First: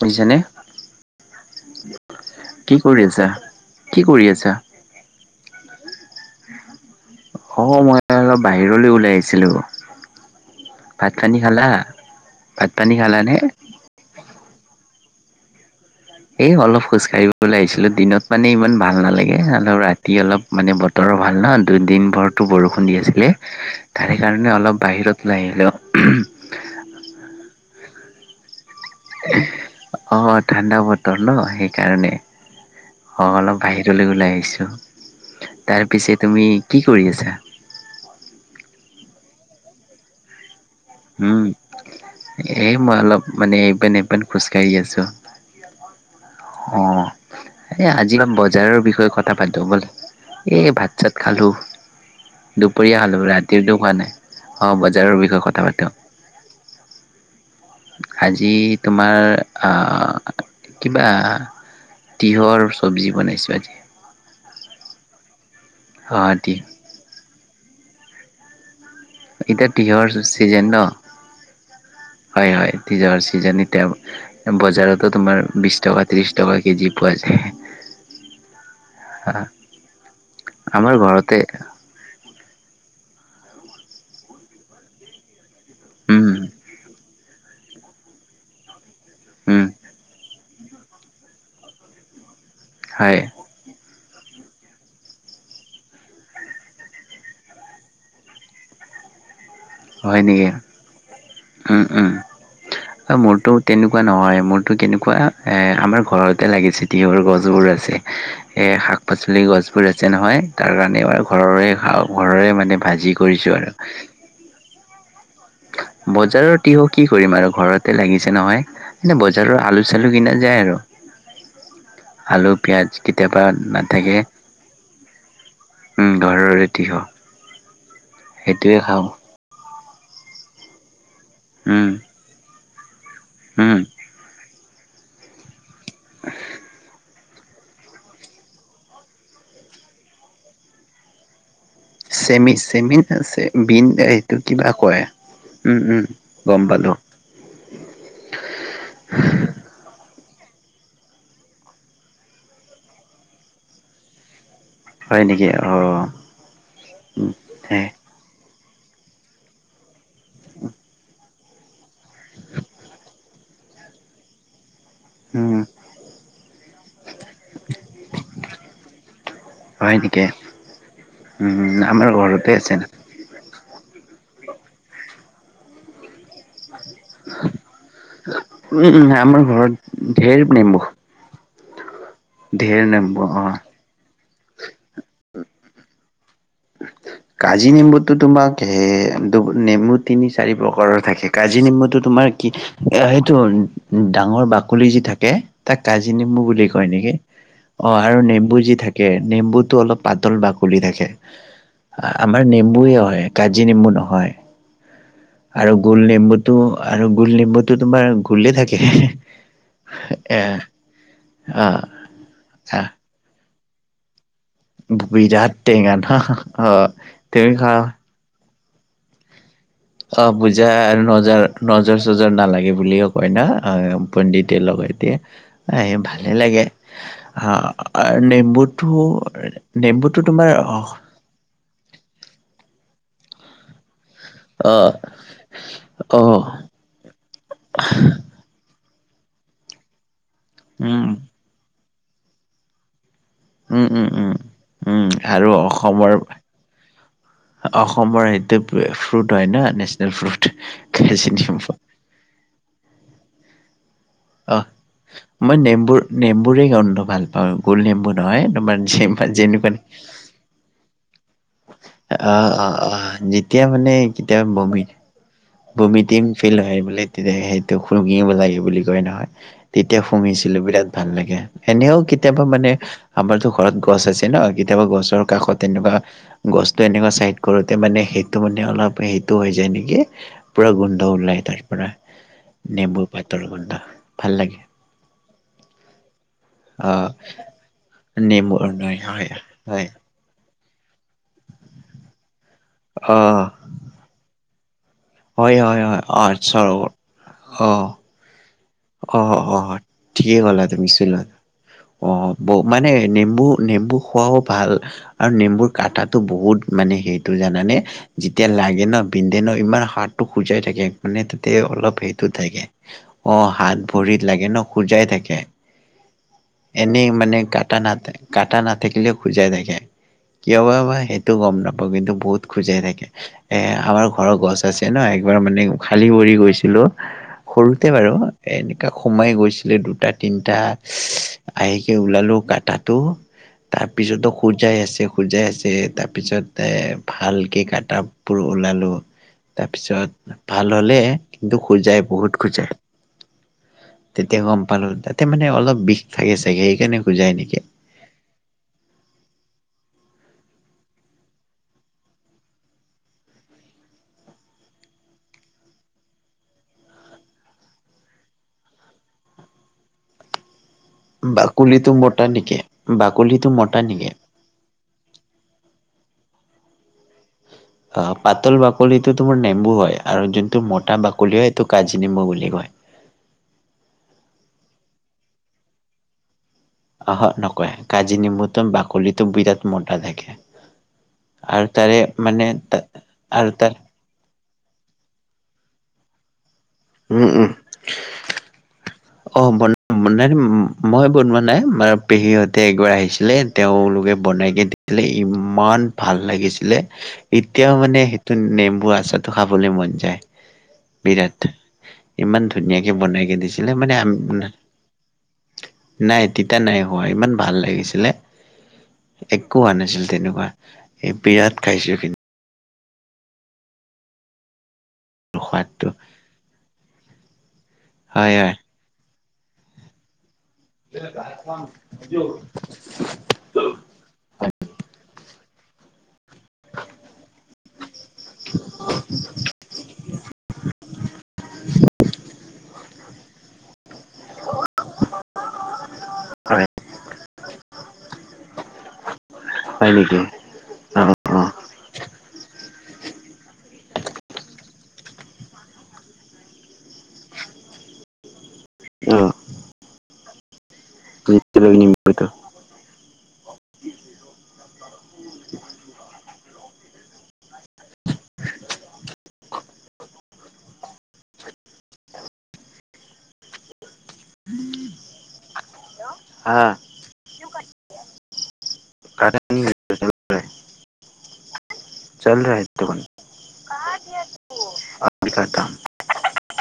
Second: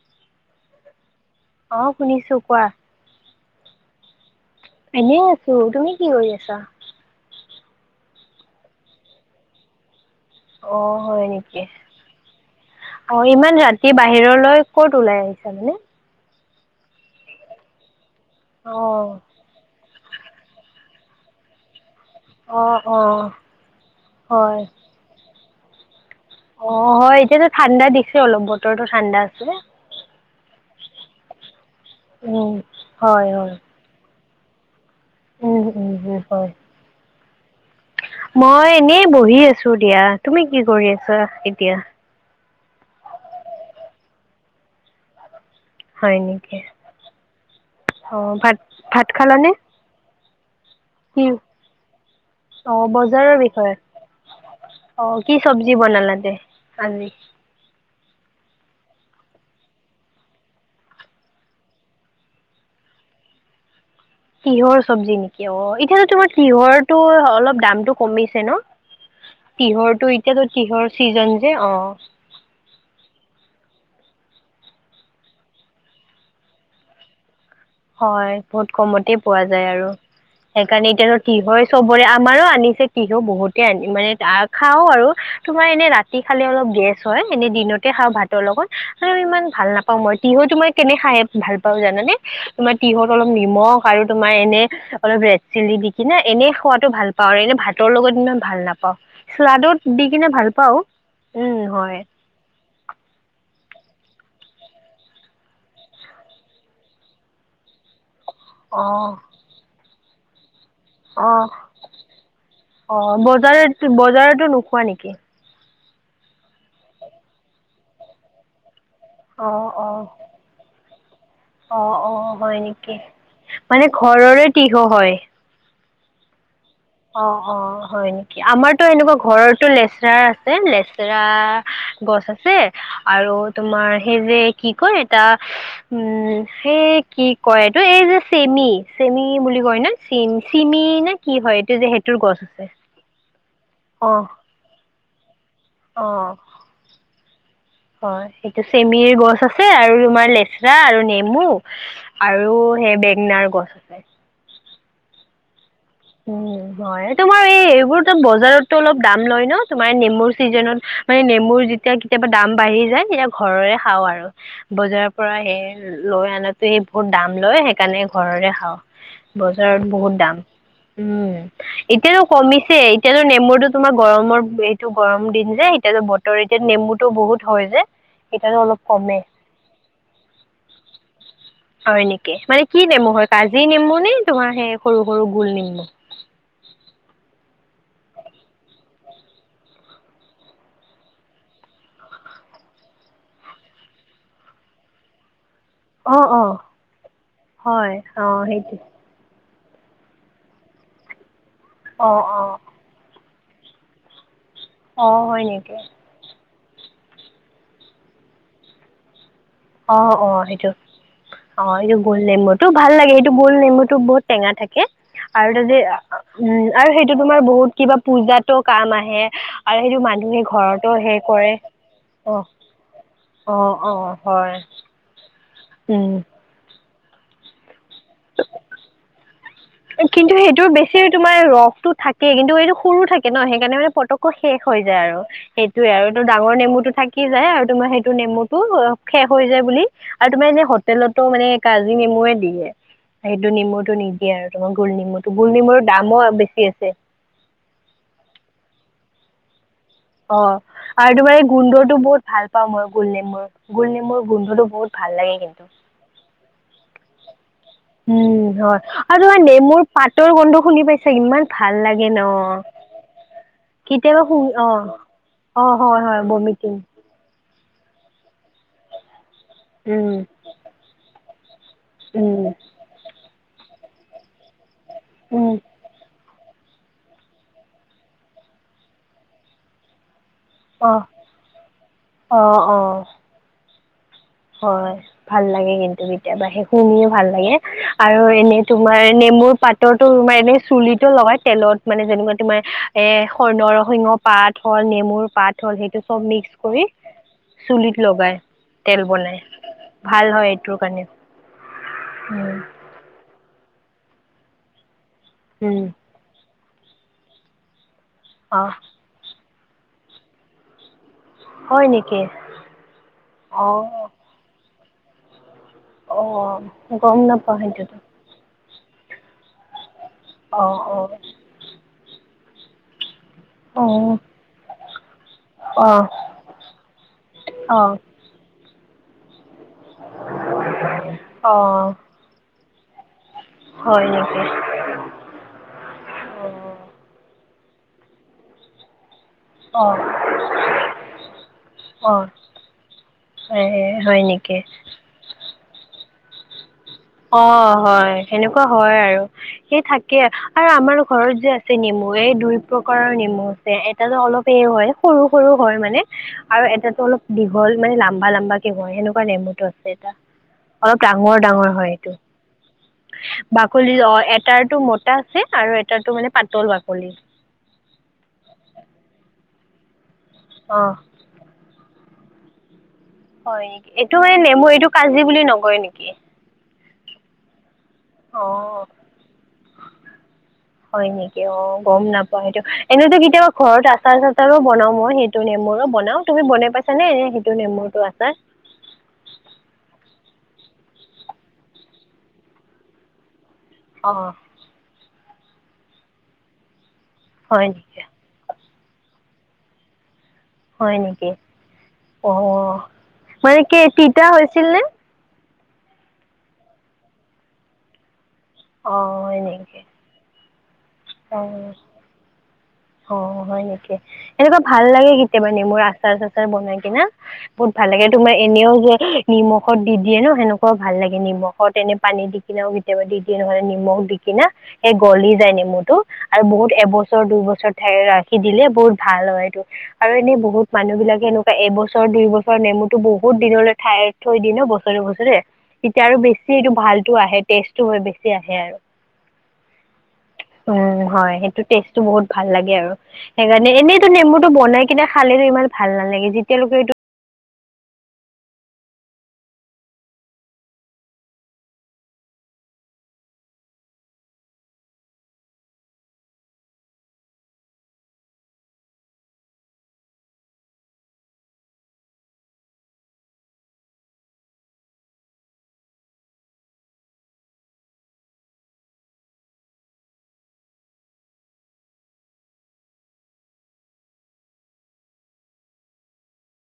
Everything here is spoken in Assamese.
বুইছানে? অ', শুনিছো কোৱা। কি কৰি আছা কি কৰি আছা? এনেই আছো, তুমি কি কৰি আছা? অ', মই অলপ বাহিৰলৈ ওলাই আহিছিলোঁ। অ', ভাত হয় পানী নেকি? খালা ভাত পানী খালানে? সেই বাহিৰলৈ ক'ত ওলাই আহিছা মানে? এই অলপ খোজ কাঢ়িবলৈ আহিছিলোঁ দিনত মানে ইমান ভাল অ', নালাগে হা [unintelligible] ৰাতি অলপ মানে বতৰো ভাল ন দুদিন বৰটো অ', বৰষুণ দি অ', আছিলে। তাৰে কাৰণে হয়। অলপ বাহিৰত ওলাই আহিলোঁ। অ', হয় এতিয়াতো ঠাণ্ডা দিছে অলপ বতৰতো ঠাণ্ডা আছে। অ' ঠাণ্ডা বতৰ ন সেইকাৰণে উম, অ' হয়, হয়। অলপ বাহি লৈ ওলাই আহিছোঁ। উম, উম, উম, তাৰপিছে তুমি হয়। কি কৰি আছা? মই এনেই বহি আছো দিয়া, তুমি কি কৰি আছ উম, এ মই অলপ মানে ইপিন সিপিন খোজকাাঢ়ি আছোঁ। হয়, নেকি? অ', এই আজি অ', ভাত বজাৰৰ ভাত বিষয়ে কথা খালানে? পাতো বল এই ভাত চাত কি খালোঁ। অ', দুপৰীয়া খালোঁ বজাৰৰ বিষয়ে ৰাতিৰতো খোৱা নাই। অ' বজাৰৰ কি বিষয়ে কথা চব্জি পাতো। বনালা [inaudible] আজি তোমাৰ আ কিবা তিঁয়হৰ চব্জি বনাইছোঁ আজি। তিয়ঁহৰ চব্জি নিকি অ' সেইফালে অ তোমাৰ তিহ তিয়ঁহৰটো অলপ দামটো কমিছে ন? এতিয়া তিঁহৰ তিয়হঁৰটো এতিয়াতো চিজন ন তিয়হঁৰ চিজন যে অ'। হয়, হয়, তিয়হঁৰ চিজন এতিয়া। বজাৰতো তোমাৰ বিশ টকা ত্ৰিশ টকা কেজি পোৱা যায়। হয়, বহুত কমতে পোৱা যায় আৰু সেইকাৰণে আমাৰ এতিয়াতো ঘৰতে তিয়হঁৰ চবৰে আমাৰো আনিছে তিহু বহুতে আনি মানে তাক খাওঁ আৰু। তোমাৰ এনে ৰাতি উম খালে অলপ গেছ হয়, এনে দিনতে খাওঁ ভাতৰ লগত আৰু ইমান উম ভাল নাপ ওঁ মই তিহুটো তোমাৰ কেনে খাই ভাল পাওঁ জানানে? তোমাৰ তিহঁত হয় অলপ নিমখ আৰু তোমাৰ এনে অলপ ৰেড চিলি দি কিনে, এনেই খোৱাটো ভাল পাওঁ আৰু এনে ভাতৰ লগত ইমান ভাল নাপাওঁ। শ্লাডত দি হয় কিনে ভাল নেকি পাও উম, হয়। অ', মোৰতো তেনেকুৱা নহয় মোৰতো কেনেকুৱা এ আমাৰ ঘৰতে লাগিছিল। তিয়হৰ গছবোৰ আছে, এ অ শাক পাচলি গছবোৰ আছে নহয় তাৰ অ [unintelligible] ঘৰৰে খাওঁ, ঘৰৰে মানে অ ভাজি কৰিছো আৰু। বজাৰত [unintelligible] নোখোৱা নেকি? বজাৰৰ তিয়হ কি কৰিম, আৰু ঘৰতে লাগিছে নহয়। এনে অ বজাৰৰ অ আলু চালু কিনা যায় আৰু। অ', অ', আলু হয় পিয়াজ নেকি। কেতিয়াবা মানে নাথাকে ঘৰৰে তিহ হয়। উম, ঘৰৰে তিহ। অ', অ', হয় নেকি। আমাৰতো এনেকুৱা ঘৰৰটো লেচৰা আছে লেচ উম [unintelligible] গছ আছে আৰু উম তোমাৰ সেই যে কি কয় এটা উম, সেই কি কয় এইটো এই যে, চেমি, চেমি, বুলি কয় ন, চিম, চিমি, নে কি হয় এইটো যে সেইটোৰ গছ চেমি আছে [unintelligible] অ এইটো কিবা কয় উম উম অ' গম পালো হয়, সেইটো চেমিৰ গছ আছে আছে আৰু তোমাৰ, লেচৰা আৰু নেমু আৰু সেই বেঙেনাৰ গছ। আছে হয় নেকি? অ'। উম, হয়। তোমাৰ এই হে এইবোৰ বজাৰতটো অলপ দাম লয় ন, তোমাৰ নেমুৰ চিজনত মানে নেমুৰ যেতিয়া কেতিয়াবা দাম বাঢ়ি যায় তেতিয়া ঘৰৰে খাওঁ আৰু বজাৰৰ পৰা উম সেই লৈ আনাটো বহুত দাম লয় সেইকাৰণে ঘৰৰে খাওঁ। বজাৰত হয় বহুত নেকি দাম। উম, আমাৰ এতিয়াতো ঘৰতে আছে। কমিছে এতিয়াটো নেমুৰটো তোমাৰ গৰমৰ এইটো গৰম দিন যে এতিয়া [unintelligible] এতিয়া নেমুটো বহুত হয় যে সেইকাৰণে অলপ উম, কমে। আমাৰ ঘৰত ঢেৰ নেমু। হয় নেকি। মানে কি নেমু নেম্বু হয় অ'। কাজি নেমু নে তোমাৰ সেই সৰু সৰু গোল নেমু। [inaudible] কাজি নেম্বুটো তোমাক নেমু তিনি চাৰি প্ৰকাৰৰ থাকে কাজি নেম্বুটো তোমাৰ কি সেইটো ডাঙৰ বাকলি যি থাকে তাক কাজি অ নেম্বু অ বুলি কয় নেকি হয় আৰু অ নেম্বু সেইটো যি থাকে নেম্বুটো অলপ পাতল বাকলি থাকে। অঁ আমাৰ অঁ নেম্বুয়ে হয়, কাজি নেম্বু নহয় অঁ হয় নেকি আৰু গোল নেম্বুত আৰু গোল নিম্বুতো তোমাৰ গোলে থাকে। অ', অ', এ সেইটো অ', এইটো গোল নেম্বুটো ভাল লাগে এইটো গোল নেম্বু টো বহুত টেঙা থাক আৰু বিৰাট ততে টেঙা ন উম অ আৰু সেইটো তোমাৰ তুমি বহুত খোৱা কিবা পূজাতো কাম আহে। আৰু সেইটো অ', মানুহে পূজা ঘৰতো সেই নজৰ, কৰে নজৰ চজৰ অঁ নালাগে বুলিও কয় অঁ অঁ ন হয় পণ্ডিতে লগাই এতিয়া এ উম। ভালে লাগে আহ নেম্বুটো নেম্বুটো কিন্তু তোমাৰ সেইটোৰ বেছি তোমাৰ ৰসটো থাকে কিন্তু এইটো সৰু থাকে ন সেইকাৰণে মানে পতক [unintelligible] শেষ হৈ যায় আৰু সেইটোয়ে আৰু অ ডাঙৰ নেমুতটো থাক [unintelligible] যায় আৰু তোমাৰ সেইটো নেমুটো শেষ হৈ যায় বুলি আৰু তোমাৰ এনে উম হোটেলতো মানে কাজি নেমুয়ে দিয়ে, সেইটো উম নেমুটো উম নিদিয়ে উম আৰু তোমাৰ গোল উম নেমুটো আৰু গোল নেমুৰ অসমৰ দামো বেছি আছে। অসমৰ সেইটোৱে ফ্ৰুট হয় না, নেচ অ', আৰু তোমাৰে গোন্ধটো বহুত ভাল পাওঁ মই গোল নেমুৰ, গোল নেমুৰ গোন্ধটো বহুত ভাল লাগে কিন্তু। নেমুৰেই গন্ধ ভাল পাওঁ গোল নেমু নহয় তোমাৰ [unintelligible] তোৰ গন্ধ শুনি পাইছ ইমান ভাল লাগে অ' ন অ অ যেতিয়া মানে শু কেতিয়াবা বমি অ অ বমি হয় হয় ডিম ফিল বমিটিং হয় বুলি তেতিয়া সেইটো শুহিব লাগে বুলি কয় নহয় তেতিয়া উম শুহিছিলো বিৰাট ভাল লাগে। এনেও উম কেতিয়াবা মানে আমাৰতো ঘৰত গছ আছে ন কেতিয়াবা গছৰ উম কাষত তেনেকুৱা গছটো এনেকুৱা চাইড কৰোঁতে মানে সেইটো মানে অলপ সেইটো হৈ যায় নেকি। পুৰা অ গোন্ধ ওলায় তাৰ পৰা৷ অ অ নেমু পাতৰ গোন্ধ৷ ভাল লাগে হয়৷ ভাল লাগে কিন্তু কেতিয়াবা, সেই শুঙিয়ে অ'। ভাল লাগে আৰু নেমু এনে নহয় তোমাৰ হয় নেমুৰ হয় পাতৰতো তোমাৰ এনে চুলিতো লগাই তেলত মানে যেনেকুৱা তোমাৰ এ স অ'। নৰসিংহৰ পাত হ'ল নেমুৰ পাত হয় হ'ল হয় হয় সেইটো চব অ' চ মিক্স কৰি, চুলিত লগায় তেল বনাই অ' অ' অ ভাল ঠিকে হয় ক'লা এইটোৰ তুমি মিক্স কাৰণে কৰি লয় অ ব উম মানে নেমু নেমু খোৱাও ভাল আৰু নেমুৰ উম কাটাটো বহুত মানে সেইটো জানানে যেতিয়া অ লাগে ন বিন্ধে ন ইমান হাতটো খুজাই থাকে৷ মানে তাতে হয় অলপ নেকি সেইটো থাকে অ' হাত ভৰিত লাগে ন খুজাই থাকে৷ অ' অ এনেই মানে কাটা নাথে কাটা নাথাকিলেও খুজাই থাকে কিয় অ বা বা সেইটো গম নাপাওঁ। মোৰ কিন্তু বহুত খুজাই থাকে। এ অ অ আমাৰ ঘৰৰ গছ আছে ন একবাৰ মানে অ খালী ভৰি গৈছিলো সৰুতে অ' বাৰু। এনেকা সোমাই গৈছিলে দুটা তিনটা ইচ আই অ' ওলালোঁ কাটাটো তাৰ হয় পিছতো নেকি খুজাই আছে। খুজাই আছে তাৰপিছত এ ভালকে কাটাবোৰ ওলালোঁ। অ' অ' তাৰপিছত ভাল হ'লে কিন্তু খুজায় অ' বহুত খুজায়। এ হয় তেতিয়া নেকি গম পালোঁ তাতে মানে অলপ বিষ থাকে চাগে সেইকাৰণে খোজাই নেকি অ' হয় সেনেকুৱা হয় আৰু। সেই থাকে আৰু আমাৰ ঘৰত যে আছে নেমু এই দুই প্ৰকাৰৰ নেমু এ এটাতো অলপ হেৰি হয় সৰু সৰু হয় মানে। আৰু এটাতো অলপ দীঘল মানে লাম্বা লাম্বা কে হয় সেনেকুৱা নেমুটো আছে এটা। অলপ ডাঙৰ ডাঙৰ হয়। এইটো হয় নেকি বাকলিটো মোটা বাকলি নেকি অ' এটাৰটো মোটা আছে, আৰু এটাৰটো মানে পাতল বাকলি। অ' পাতল বাকলিটো তোমাৰ নেমু হয় আৰু যোনটো অ' মোটা বাকলি হয় সেইটো কাজি নেমু বুলি কয়। হয় নেকি এইটো মানে নেমু এইটো কাজি বুলি নকয় নেকি অহ' নকয় কাজি নেমুটো অ' বাকলিটো বিৰাট মোটা থাকে। হয় নেকি আৰু অ' তাৰে গম নাপাওঁ মানে সেইটো এনেতো কেতিয়াবা আৰু তাৰ ঘৰত আছে আচাৰ চাচাৰো বনাওঁ মই সেইটো নেমুৰো বনাওঁ তুমি বনাই পাইছাঁ নে উম উম সেইটো নেমুৰটো আচাৰ অ' ব বনাই মই বনোৱা নাই আমাৰ পেহীহতে এবাৰ আহিছিলে। অ তেওঁলোকে বনাই কে দিছিলে ইমান ভাল লাগিছিলে হয় এতিয়াও মানে নেকি নেমু আচাৰটো খাবলৈ মন যায়। হয় নেকি বিৰাট অ ইমান ধুনীয়াকে বনাই কে দিছিলে। কি মানে তিতা হৈছিল নে নাই তিতা নাই হোৱা ইমান ভাল লাগিছিলে। অ হয় একো হোৱা নেকি নাছিল তেনেকুৱা। এই বিৰাট অ' খাইছো কিন্তু অ' হয় নেকি এনেকুৱা ভাল লাগে কেতিয়াবা নেমুৰ সোৱাদটো আচাৰ-চাচাৰ বনাই কিনে, বহুত ভাল লাগে। তোমাৰ হয় হয় এনেও যে নিমখত দি দিয়ে ন? সেনেকুৱাও ভাল লাগে। নিমখত এনে পানী দি কিনেও কেতিয়াবা দি দিয়ে নহয়, নিমখ দি কিনে, সেই গলি যায় নেমু। টো আৰু বহুত এবছৰ দুবছৰ ৰাখি দিলে বহুত ভাল হয়, এইটো। আৰু এনে বহুত মানুহ বিলাকে এনেকুৱা এবছৰ, দুই বছৰ নেমুটো বহুত দিনলৈ ঠাই থৈ দিয়ে ন, বছৰে বছৰে। তেতিয়া আৰু বেছি হয় এইটো ভালটো আহে, টেষ্টটো হৈ বেছি আহে আৰু। হয় নেকি? অ অ উম্ হয়, সেইটো টেষ্টটো বহুত ভাল লাগে আৰু। সেইকাৰণে এনেইতো নেমুটো বনাই কিনে খালে যে ইমান ভাল নালাগে। যেতিয়ালৈকে এইটো অ নেমু কাটি হা কাটা চল ৰা